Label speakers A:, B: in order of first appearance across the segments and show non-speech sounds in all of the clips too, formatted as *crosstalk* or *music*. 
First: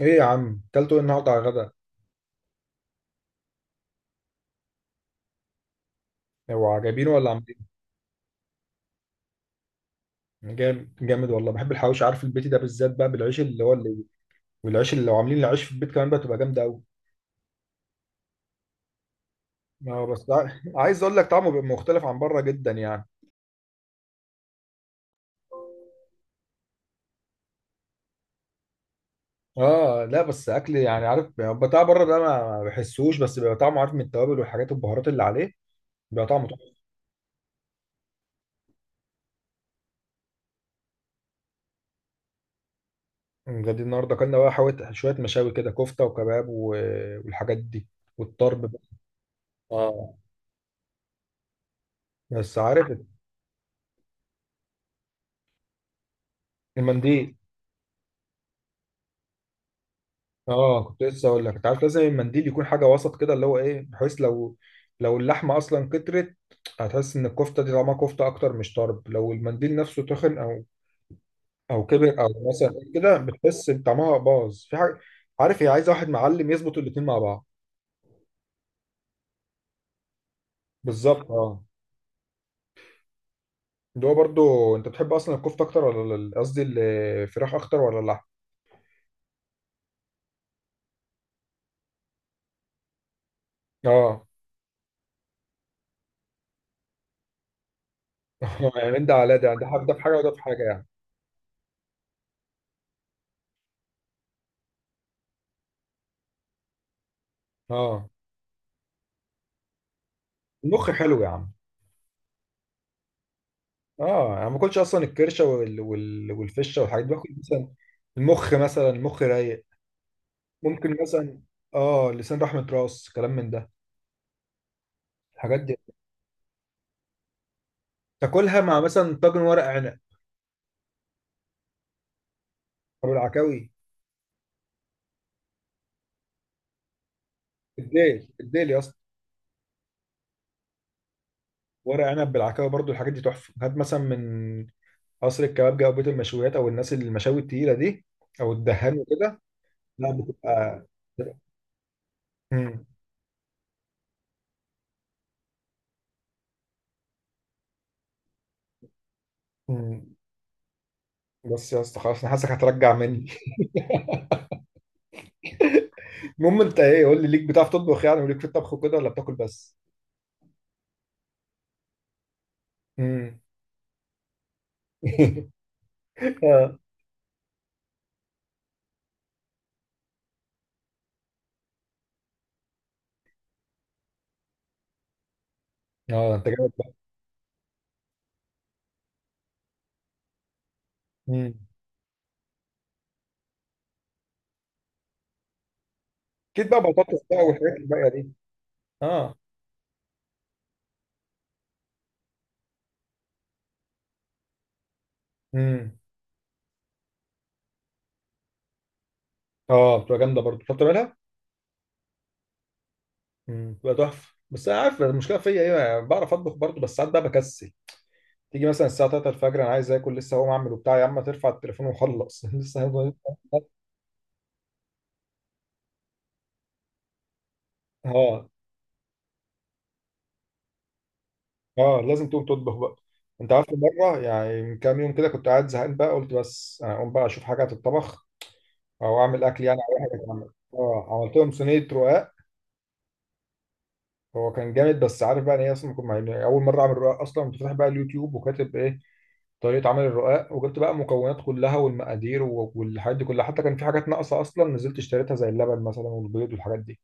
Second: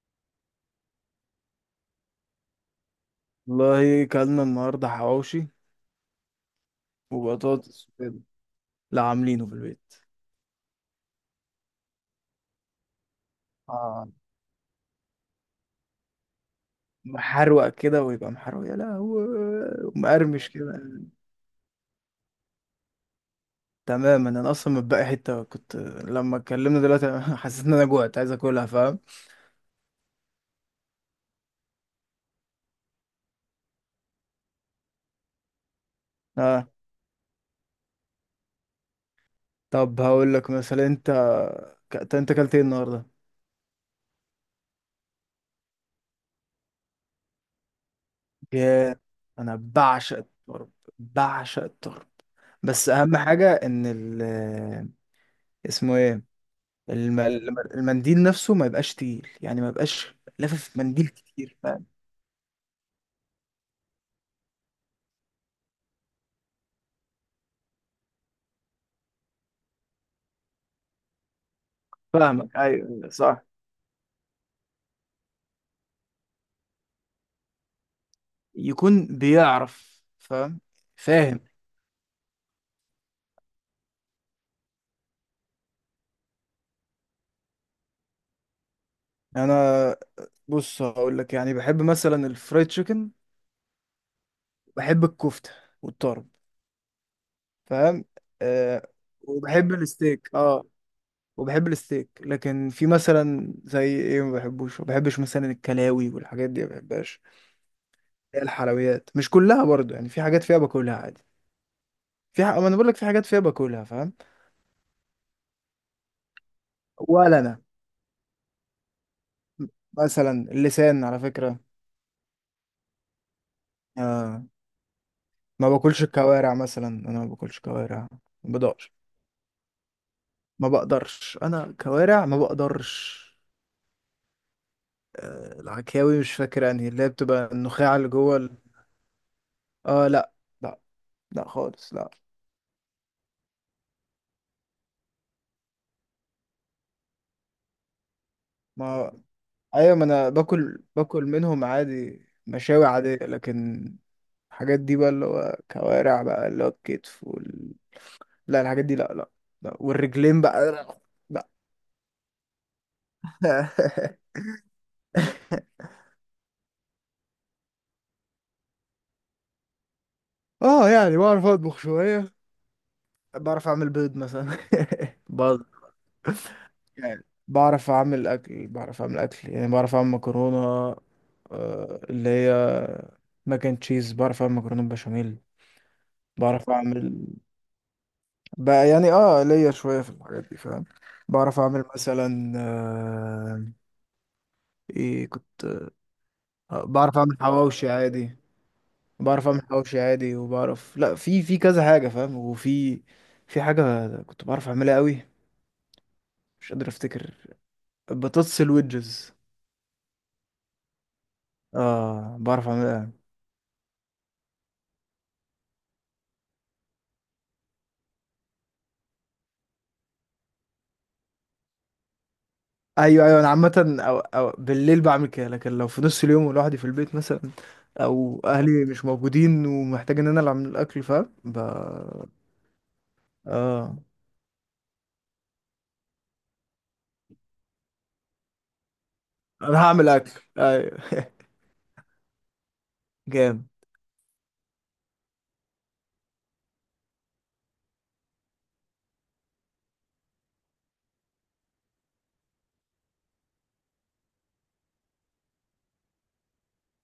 A: ايه يا عم اكلته ايه النهارده على الغدا؟
B: والله كلنا النهارده حواوشي
A: هو عجبينه ولا عاملين؟
B: وبطاطس وكده. لا، عاملينه في البيت.
A: جامد جامد والله، بحب الحواوشي. عارف البيتي ده بالذات بقى بالعيش اللي هو اللي
B: اه،
A: والعيش اللي لو عاملين العيش في البيت كمان بقى تبقى جامده قوي.
B: محروق كده، ويبقى محروق يا لهوي،
A: اه بس
B: ومقرمش كده.
A: عايز اقول لك طعمه بيبقى مختلف عن بره جدا يعني.
B: تماما، انا اصلا متبقي حته. كنت لما اتكلمنا دلوقتي *laughs* حسيت ان انا جوعت، عايز اكلها، فاهم؟
A: اه لا بس اكل يعني، عارف بتاع بره ده ما بحسوش، بس بيبقى طعمه عارف من التوابل والحاجات البهارات اللي عليه بيبقى طعمه.
B: اه. طب هقول لك مثلا، انت انت اكلت ايه النهارده؟
A: طعم غادي النهارده اكلنا بقى شويه مشاوي كده، كفته وكباب والحاجات دي والطرب بقى.
B: يا، انا
A: اه
B: بعشق الطرب. بعشق الطرب.
A: بس
B: بس
A: عارف،
B: اهم حاجه ان ال، اسمه ايه،
A: المنديل.
B: المنديل نفسه ما يبقاش تقيل، يعني ما يبقاش لافف
A: اه كنت
B: منديل
A: لسه اقول لك
B: كتير،
A: انت عارف
B: فاهم؟
A: لازم المنديل يكون حاجه وسط كده، اللي هو ايه، بحيث لو لو اللحمه اصلا كترت هتحس ان الكفته دي طعمها كفته اكتر مش طرب. لو المنديل نفسه تخن او او كبر او
B: فاهمك،
A: مثلا
B: ايوه
A: كده،
B: صح.
A: بتحس ان طعمها باظ في حاجه. عارف، هي عايزه واحد معلم يظبط الاتنين مع بعض.
B: يكون بيعرف، فاهم؟
A: بالظبط
B: فاهم.
A: اه. اللي هو برضو انت بتحب اصلا الكفته اكتر ولا قصدي الفراخ اكتر ولا اللحم؟
B: انا، بص هقول لك، يعني بحب مثلا الفرايد تشيكن.
A: اه.
B: بحب الكفته والطرب، فاهم؟
A: *laughs*
B: أه.
A: يعني من ده على ده يعني، ده
B: وبحب
A: في ده في حاجه وده
B: الستيك،
A: في حاجه
B: اه،
A: يعني.
B: وبحب الستيك. لكن في مثلا زي ايه ما بحبوش، ما بحبش مثلا الكلاوي والحاجات دي، ما بحبهاش.
A: اه.
B: الحلويات مش كلها برضو، يعني في حاجات فيها
A: المخ
B: باكلها
A: حلو
B: عادي.
A: يا عم.
B: في ما انا بقول لك في حاجات فيها باكلها، فاهم؟
A: اه انا ما باكلش اصلا الكرشه والفشه والحاجات دي، باكل
B: ولا انا.
A: مثلا المخ، مثلا المخ رايق.
B: مثلا
A: ممكن
B: اللسان على
A: مثلا
B: فكرة.
A: اه، لسان، رحمه، راس، كلام من ده
B: آه،
A: الحاجات
B: ما
A: دي.
B: باكلش الكوارع مثلا، انا ما باكلش كوارع. ما
A: تاكلها مع
B: بقدرش.
A: مثلا طاجن ورق عنب
B: ما بقدرش انا كوارع ما
A: او
B: بقدرش.
A: العكاوي.
B: آه، العكاوي مش فاكر انهي اللي هي بتبقى النخاع اللي
A: الديل
B: جوه
A: الديل يا اسطى.
B: اه لا. لا. لا خالص،
A: ورق
B: لا.
A: عنب بالعكاوي برضو الحاجات دي تحفه، هات مثلا من قصر الكبابجي او بيت المشويات او الناس اللي المشاوي التقيله دي او الدهان
B: ما،
A: وكده.
B: ايوه ما
A: لا
B: انا باكل
A: بتبقى،
B: باكل منهم عادي،
A: مم.
B: مشاوي عادية، لكن الحاجات دي بقى، اللي هو كوارع بقى، اللي هو الكتف لا الحاجات دي لا، لا، لا.
A: مم.
B: والرجلين بقى، لا.
A: بس يا اسطى خلاص انا حاسسك هترجع مني.
B: لا. *laughs* *laughs*
A: *laughs* المهم انت ايه؟ قول لي، ليك بتعرف تطبخ يعني، وليك في الطبخ وكده، ولا بتاكل بس؟
B: اه، يعني بعرف اطبخ شوية.
A: امم.
B: بعرف اعمل بيض مثلا. *laughs*
A: *laughs*
B: بعض
A: اه.
B: يعني. بعرف اعمل اكل يعني، بعرف اعمل مكرونة. آه، اللي هي ماك اند تشيز. بعرف اعمل مكرونة بشاميل.
A: اه انت جامد
B: بعرف
A: بقى.
B: اعمل، بقى يعني، اه ليا شوية في الحاجات دي، فاهم؟
A: امم،
B: بعرف اعمل مثلا آه، ايه كنت؟
A: اكيد بقى
B: آه، بعرف
A: بطاطس
B: اعمل
A: بقى والحاجات
B: حواوشي
A: الباقيه دي.
B: عادي.
A: اه.
B: بعرف اعمل حواوشي عادي، وبعرف، لا في كذا حاجة، فاهم؟ وفي في حاجة كنت بعرف اعملها قوي،
A: امم.
B: مش قادر افتكر. بطاطس الويدجز.
A: اه بتبقى جامده برضه، بتعرف تعملها.
B: اه، بعرف اعملها.
A: امم، بتبقى تحفه. بس انا عارف المشكله فيا ايه، يعني بعرف اطبخ برضه بس ساعات بقى بكسل. تيجي مثلا الساعه 3 الفجر انا عايز اكل، لسه هقوم اعمل وبتاع، يا عم ترفع التليفون وخلص. *laughs*
B: ايوه ايوه، انا عامه أو بالليل بعمل كده، لكن لو في نص اليوم لوحدي في البيت مثلا، او
A: اه.
B: اهلي مش موجودين ومحتاج ان انا اللي اعمل الاكل، فاهم؟
A: اه لازم تقوم تطبخ بقى. انت عارف
B: اه
A: مره، يعني من كام يوم كده كنت قاعد زهقان بقى، قلت بس انا اقوم بقى اشوف حاجه تتطبخ او اعمل اكل يعني،
B: انا
A: او
B: هعمل
A: أي حاجه
B: اكل،
A: تتعمل. اه
B: ايوه.
A: عملت
B: *laughs*
A: لهم صينيه رقاق.
B: جامد.
A: هو كان جامد. بس عارف بقى، ان هي اصلا كنت يعني اول مره اعمل رقاق اصلا، كنت فاتح بقى اليوتيوب وكاتب ايه، طريقه عمل الرقاق، وجبت بقى المكونات كلها والمقادير والحاجات دي كلها، حتى كان في حاجات ناقصه اصلا نزلت اشتريتها زي اللبن مثلا والبيض والحاجات دي.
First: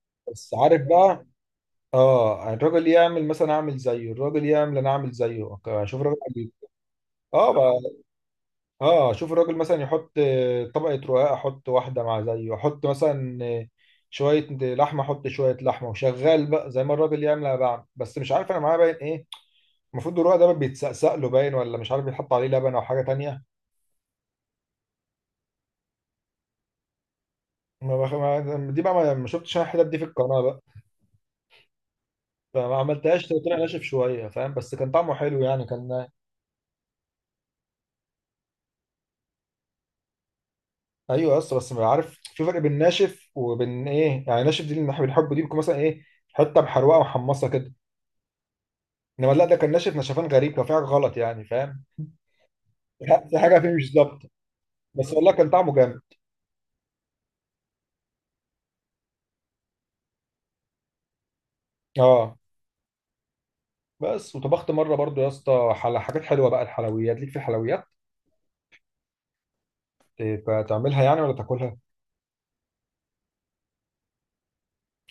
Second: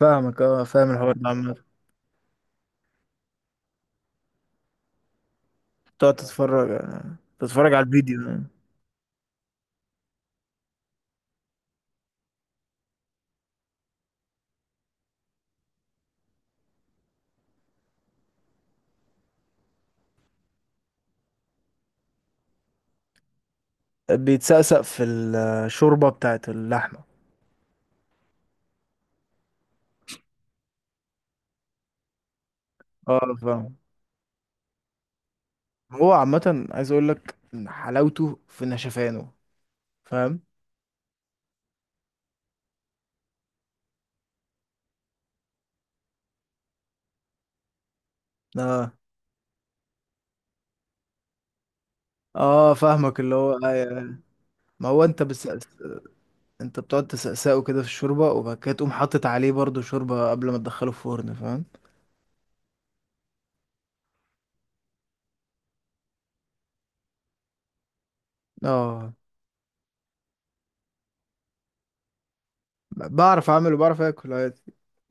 B: فاهمك،
A: بس
B: اه
A: عارف
B: فاهم الحوار
A: بقى،
B: ده عامه.
A: اه يعني الراجل يعمل مثلا اعمل زيه، الراجل يعمل انا اعمل زيه، اشوف الراجل
B: تقعد تتفرج، آه،
A: اه
B: تتفرج على
A: بقى،
B: الفيديو. آه.
A: اه اشوف الراجل مثلا يحط طبقه رقاق احط واحده مع زيه، احط مثلا شويه لحمه، احط شويه لحمه، وشغال بقى زي ما الراجل يعمل انا بعمل. بس مش عارف انا معايا باين ايه، المفروض الرقع ده بيتسقسق له باين، ولا مش عارف بيتحط عليه لبن او حاجه تانية.
B: بيتسقسق في الشوربه بتاعت اللحمه.
A: ما بخ... ما... دي بقى ما شفتش انا الحتت دي في القناه بقى، فما عملتهاش،
B: اه
A: طلع
B: فاهم.
A: ناشف شويه فاهم، بس كان طعمه حلو يعني كان.
B: هو عامه عايز اقول لك إن حلاوته في نشفانه، فاهم؟
A: ايوه، بس ما عارف في فرق بين ناشف وبين ايه، يعني ناشف دي اللي احنا بنحبه دي بتكون مثلا ايه، حته محروقه ومحمصه كده.
B: اه
A: انما لا ده كان ناشف نشفان غريب، كان في حاجه غلط يعني فاهم،
B: اه. فاهمك، اللي
A: في
B: هو
A: حاجه فيه مش
B: أيوة.
A: ظابطه.
B: ما هو
A: بس
B: انت
A: والله
B: بس،
A: كان طعمه جامد.
B: انت بتقعد تسقسقه كده في الشوربه، وبعد كده تقوم حاطط عليه برضو شوربه قبل ما تدخله الفرن، فاهم؟
A: اه بس وطبخت مره برضو يا اسطى حاجات حلوه بقى، الحلويات ليك في الحلويات؟
B: اه،
A: إيه، بتعملها يعني ولا تاكلها؟
B: بعرف اعمل وبعرف اكل عادي،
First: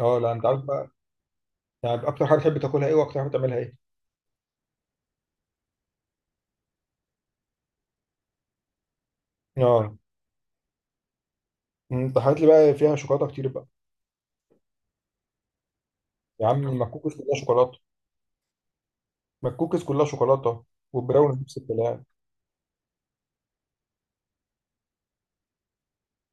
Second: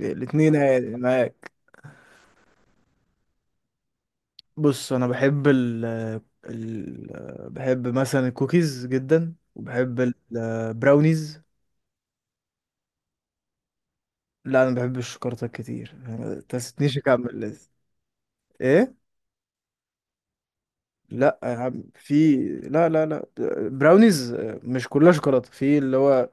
A: اه لا انت
B: الاتنين
A: عارف بقى،
B: عادي معاك.
A: يعني اكتر حاجه بتحب تاكلها ايه، واكتر حاجه بتعملها ايه؟
B: بص انا بحب ال ال بحب مثلا الكوكيز جدا،
A: اه.
B: وبحب البراونيز.
A: انت حاجات لي بقى فيها شوكولاته كتير بقى.
B: لا انا بحب الشوكولاته كتير، ما
A: يا عم
B: تستنيش
A: المكوكس كلها
B: اكمل لسه.
A: شوكولاته.
B: ايه؟
A: المكوكس كلها شوكولاته،
B: لا
A: والبراونيز
B: يا
A: نفس
B: عم،
A: الكلام.
B: في، لا لا لا، براونيز مش كلها شوكولاته، في اللي هو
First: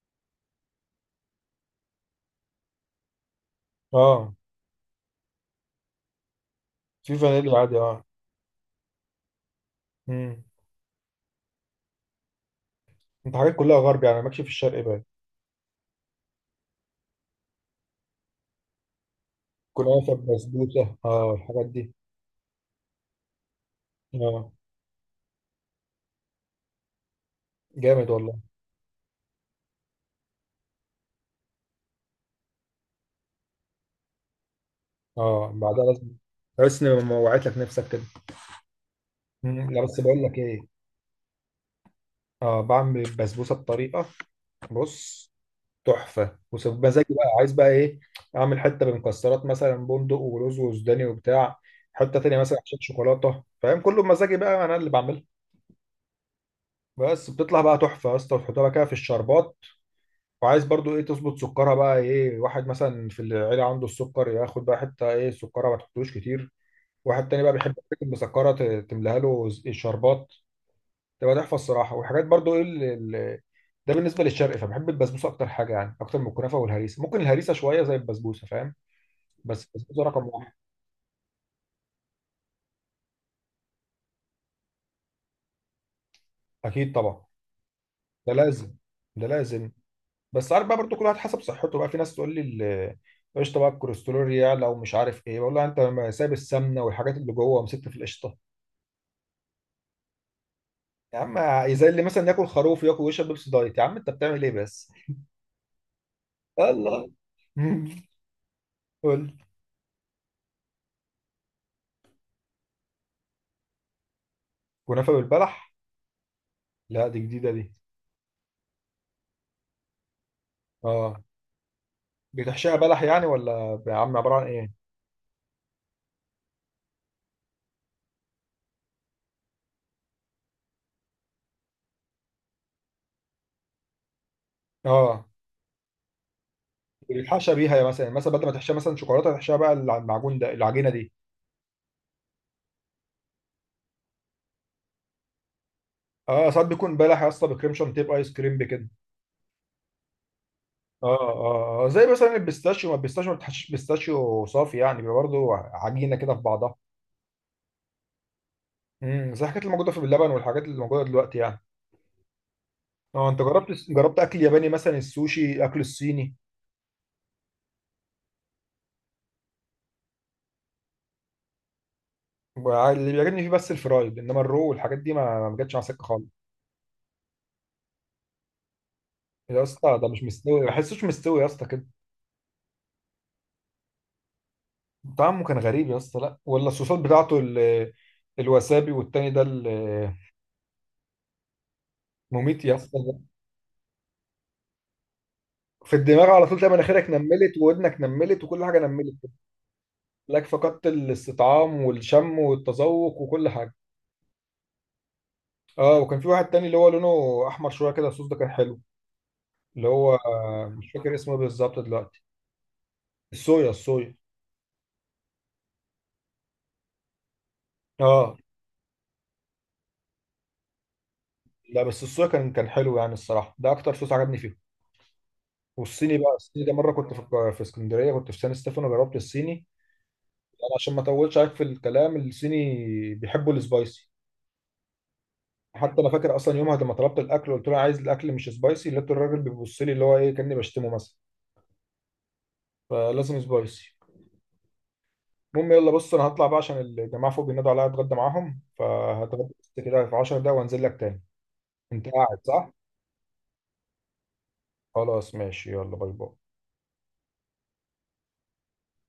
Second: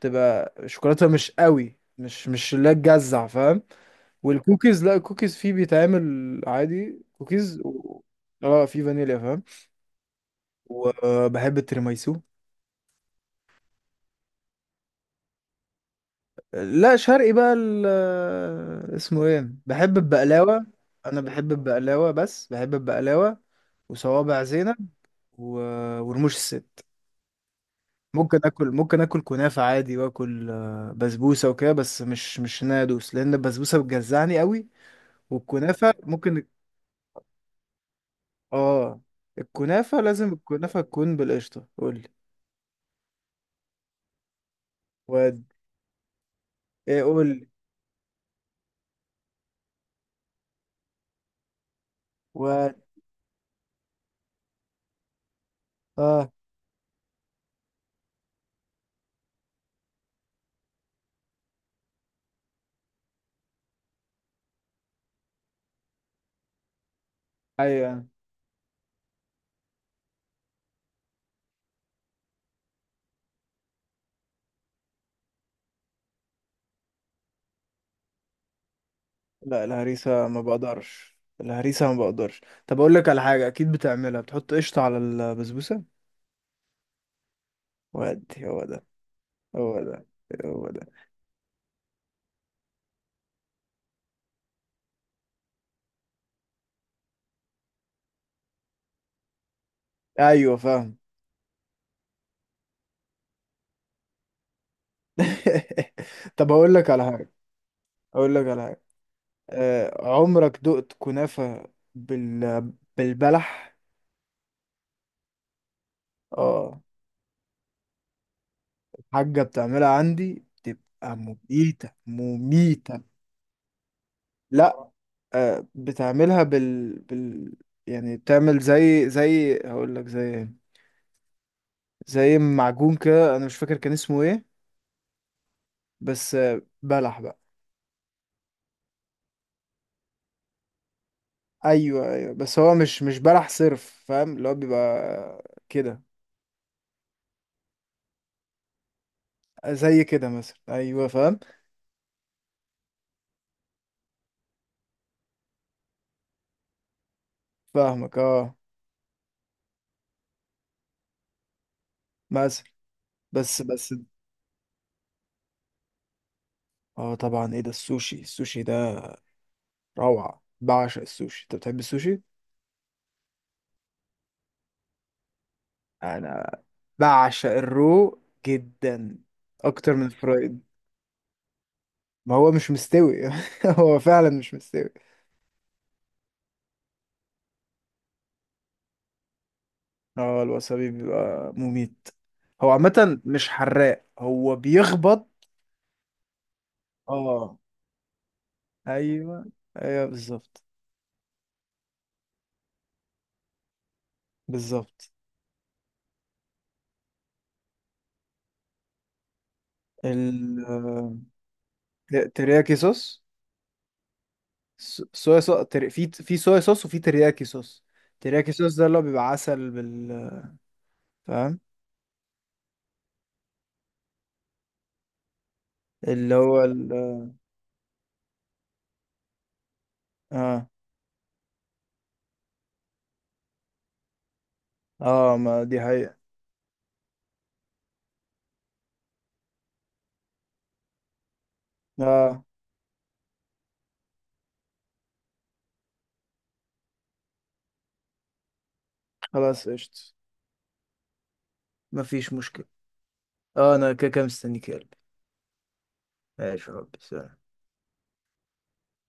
B: تبقى شوكولاته مش قوي، مش اللي هي تجزع، فاهم؟
A: اه،
B: والكوكيز لا، الكوكيز فيه بيتعمل عادي
A: في فانيليا
B: كوكيز
A: عادي
B: و...
A: اه.
B: اه في فانيليا، فاهم.
A: امم.
B: وبحب التيراميسو.
A: انت حاجات كلها غرب يعني، ماكش في الشرق بقى؟
B: لا شرقي بقى، اسمه ايه، بحب
A: كنافه،
B: البقلاوه.
A: بسبوسه،
B: انا
A: اه
B: بحب
A: الحاجات دي.
B: البقلاوه، بس بحب البقلاوه، وصوابع
A: اه،
B: زينب و... ورموش الست.
A: جامد والله.
B: ممكن اكل، ممكن اكل كنافه عادي، واكل آه، بسبوسه وكده، بس مش ان انا ادوس، لان البسبوسه بتجزعني قوي.
A: اه بعدها
B: والكنافه
A: لازم
B: ممكن.
A: تحس ان ما وعيت لك نفسك كده.
B: اه.
A: مم. لا بس
B: الكنافه
A: بقول
B: لازم
A: لك ايه،
B: الكنافه تكون بالقشطه. قول لي،
A: اه بعمل البسبوسه بطريقه، بص،
B: واد،
A: تحفه
B: ايه
A: ومزاجي بقى،
B: قول لي
A: عايز بقى ايه، اعمل حته بمكسرات مثلا، بندق ورز وسوداني وبتاع، حته تانية مثلا عشان
B: واد،
A: شوكولاته فاهم، كله بمزاجي بقى انا اللي بعمله.
B: اه
A: بس بتطلع بقى تحفه يا اسطى، وتحطها بقى كده في الشربات. وعايز برضو ايه، تظبط سكرها بقى، ايه واحد مثلا في العيله عنده السكر، ياخد بقى حته ايه سكرها ما تحطوش كتير، واحد تاني بقى بيحب الحاجات
B: ايوه.
A: المسكره تملاها له الشربات، تبقى تحفه الصراحه. والحاجات برضو ايه ده بالنسبه للشرق. فبحب البسبوسه اكتر حاجه يعني، اكتر من الكنافه والهريسه. ممكن الهريسه شويه زي البسبوسه فاهم.
B: لا
A: بس الفلوس رقم
B: الهريسه ما
A: واحد.
B: بقدرش، الهريسه ما بقدرش. طب اقول لك على حاجه، اكيد بتعملها، بتحط قشطه على البسبوسه.
A: اكيد طبعا.
B: واد
A: ده
B: هو
A: لازم،
B: ده.
A: ده لازم.
B: هو ده.
A: بس عارف
B: هو
A: بقى
B: ده.
A: برضو، كل واحد حسب صحته بقى، في ناس تقول لي قشطه بقى الكوليسترول يعلى ومش عارف ايه، بقول لها انت ما سايب السمنه والحاجات اللي جوه ومسكت في القشطه
B: ايوه فاهم.
A: يا عم؟ زي اللي مثلا ياكل خروف وياكل ويشرب بيبسي دايت، يا عم انت بتعمل ايه بس؟
B: *laughs* طب اقول لك على
A: الله.
B: حاجه،
A: *laughs*
B: اقول لك على حاجه،
A: قول.
B: آه، عمرك دقت كنافة بالبلح؟
A: كنافه بالبلح؟
B: اه.
A: لا دي جديده دي.
B: الحاجة بتعملها عندي بتبقى
A: اه
B: مميتة
A: بتحشيها بلح
B: مميتة.
A: يعني، ولا يا عم عباره عن ايه؟
B: لا، آه، بتعملها بال... بال يعني بتعمل زي هقول لك زي إيه؟ زي معجون كده، انا مش فاكر كان اسمه ايه،
A: اه
B: بس آه، بلح بقى.
A: بتحشى بيها، يا مثلا مثلا بدل ما تحشيها مثلا شوكولاته، تحشيها بقى المعجون ده العجينه دي.
B: ايوه ايوه، بس هو مش بلح صرف، فاهم؟ اللي هو بيبقى كده.
A: اه ساعات بيكون بلح يا اسطى بكريم شانتيه، ايس كريم، بكده.
B: زي كده مثلا،
A: اه
B: ايوه فاهم.
A: اه زي مثلا البيستاشيو، ما البيستاشيو ما بتحشيش بيستاشيو صافي يعني، بيبقى برضه عجينه كده في بعضها.
B: فاهمك، اه.
A: امم، زي الحاجات اللي موجوده في اللبن والحاجات اللي موجوده دلوقتي يعني.
B: مثلا،
A: اه انت
B: بس
A: جربت،
B: بس
A: جربت اكل ياباني مثلا، السوشي، اكل الصيني؟
B: اه طبعا. ايه ده السوشي؟ السوشي ده روعة، بعشق السوشي. انت بتحب السوشي؟
A: اللي بيعجبني فيه بس الفرايد، انما الرو والحاجات دي ما جاتش على سكه خالص.
B: انا بعشق الرو جدا،
A: يا
B: اكتر
A: اسطى
B: من
A: ده مش مستوي،
B: الفرايد.
A: ما بحسوش مستوي يا اسطى كده.
B: ما هو مش مستوي *laughs* هو فعلا مش مستوي.
A: طعمه كان غريب يا اسطى، لا ولا الصوصات بتاعته الوسابي والتاني ده
B: اه الوسابي بيبقى مميت.
A: مميت
B: هو
A: يا اسطى.
B: عامة مش حراق، هو بيخبط.
A: في الدماغ على طول، تلاقي مناخيرك نملت
B: اه
A: وودنك نملت وكل حاجه نملت
B: ايوه، ايوه
A: لك،
B: بالظبط.
A: فقدت الاستطعام والشم والتذوق وكل حاجه.
B: بالظبط.
A: اه. وكان في واحد تاني اللي هو لونه احمر شويه كده، الصوص ده كان حلو، اللي هو
B: ال،
A: مش فاكر اسمه إيه بالظبط دلوقتي.
B: آه، ترياكي صوص.
A: الصويا، الصويا.
B: صويا صوص، في صويا صوص، وفي ترياكي صوص.
A: اه
B: ترياكي صوص ده اللي هو بيبقى عسل بال، فاهم.
A: لا بس الصويا كان كان حلو يعني الصراحه، ده اكتر صوص عجبني فيه. والصيني بقى،
B: اللي هو
A: الصيني ده مره
B: ال،
A: كنت في في اسكندريه، كنت في سان ستيفانو جربت الصيني.
B: اه
A: انا عشان ما اطولش عليك في الكلام، الصيني بيحبوا السبايسي.
B: اه ما دي
A: حتى انا
B: حقيقة.
A: فاكر اصلا يومها لما طلبت الاكل قلت له عايز الاكل مش سبايسي، لقيت الراجل بيبص لي، اللي هو ايه كاني بشتمه مثلا،
B: اه.
A: فلازم سبايسي. المهم يلا، بص انا هطلع بقى عشان الجماعه فوق بينادوا عليا اتغدى معاهم، فهتغدى
B: خلاص
A: بس كده
B: قشطة،
A: في 10 دقايق وانزل لك تاني. انت
B: مفيش
A: قاعد
B: مشكلة.
A: صح؟
B: اه انا كده كده مستنيك يا قلبي.
A: خلاص ماشي، يلا باي باي.
B: ماشي، يا رب سلام.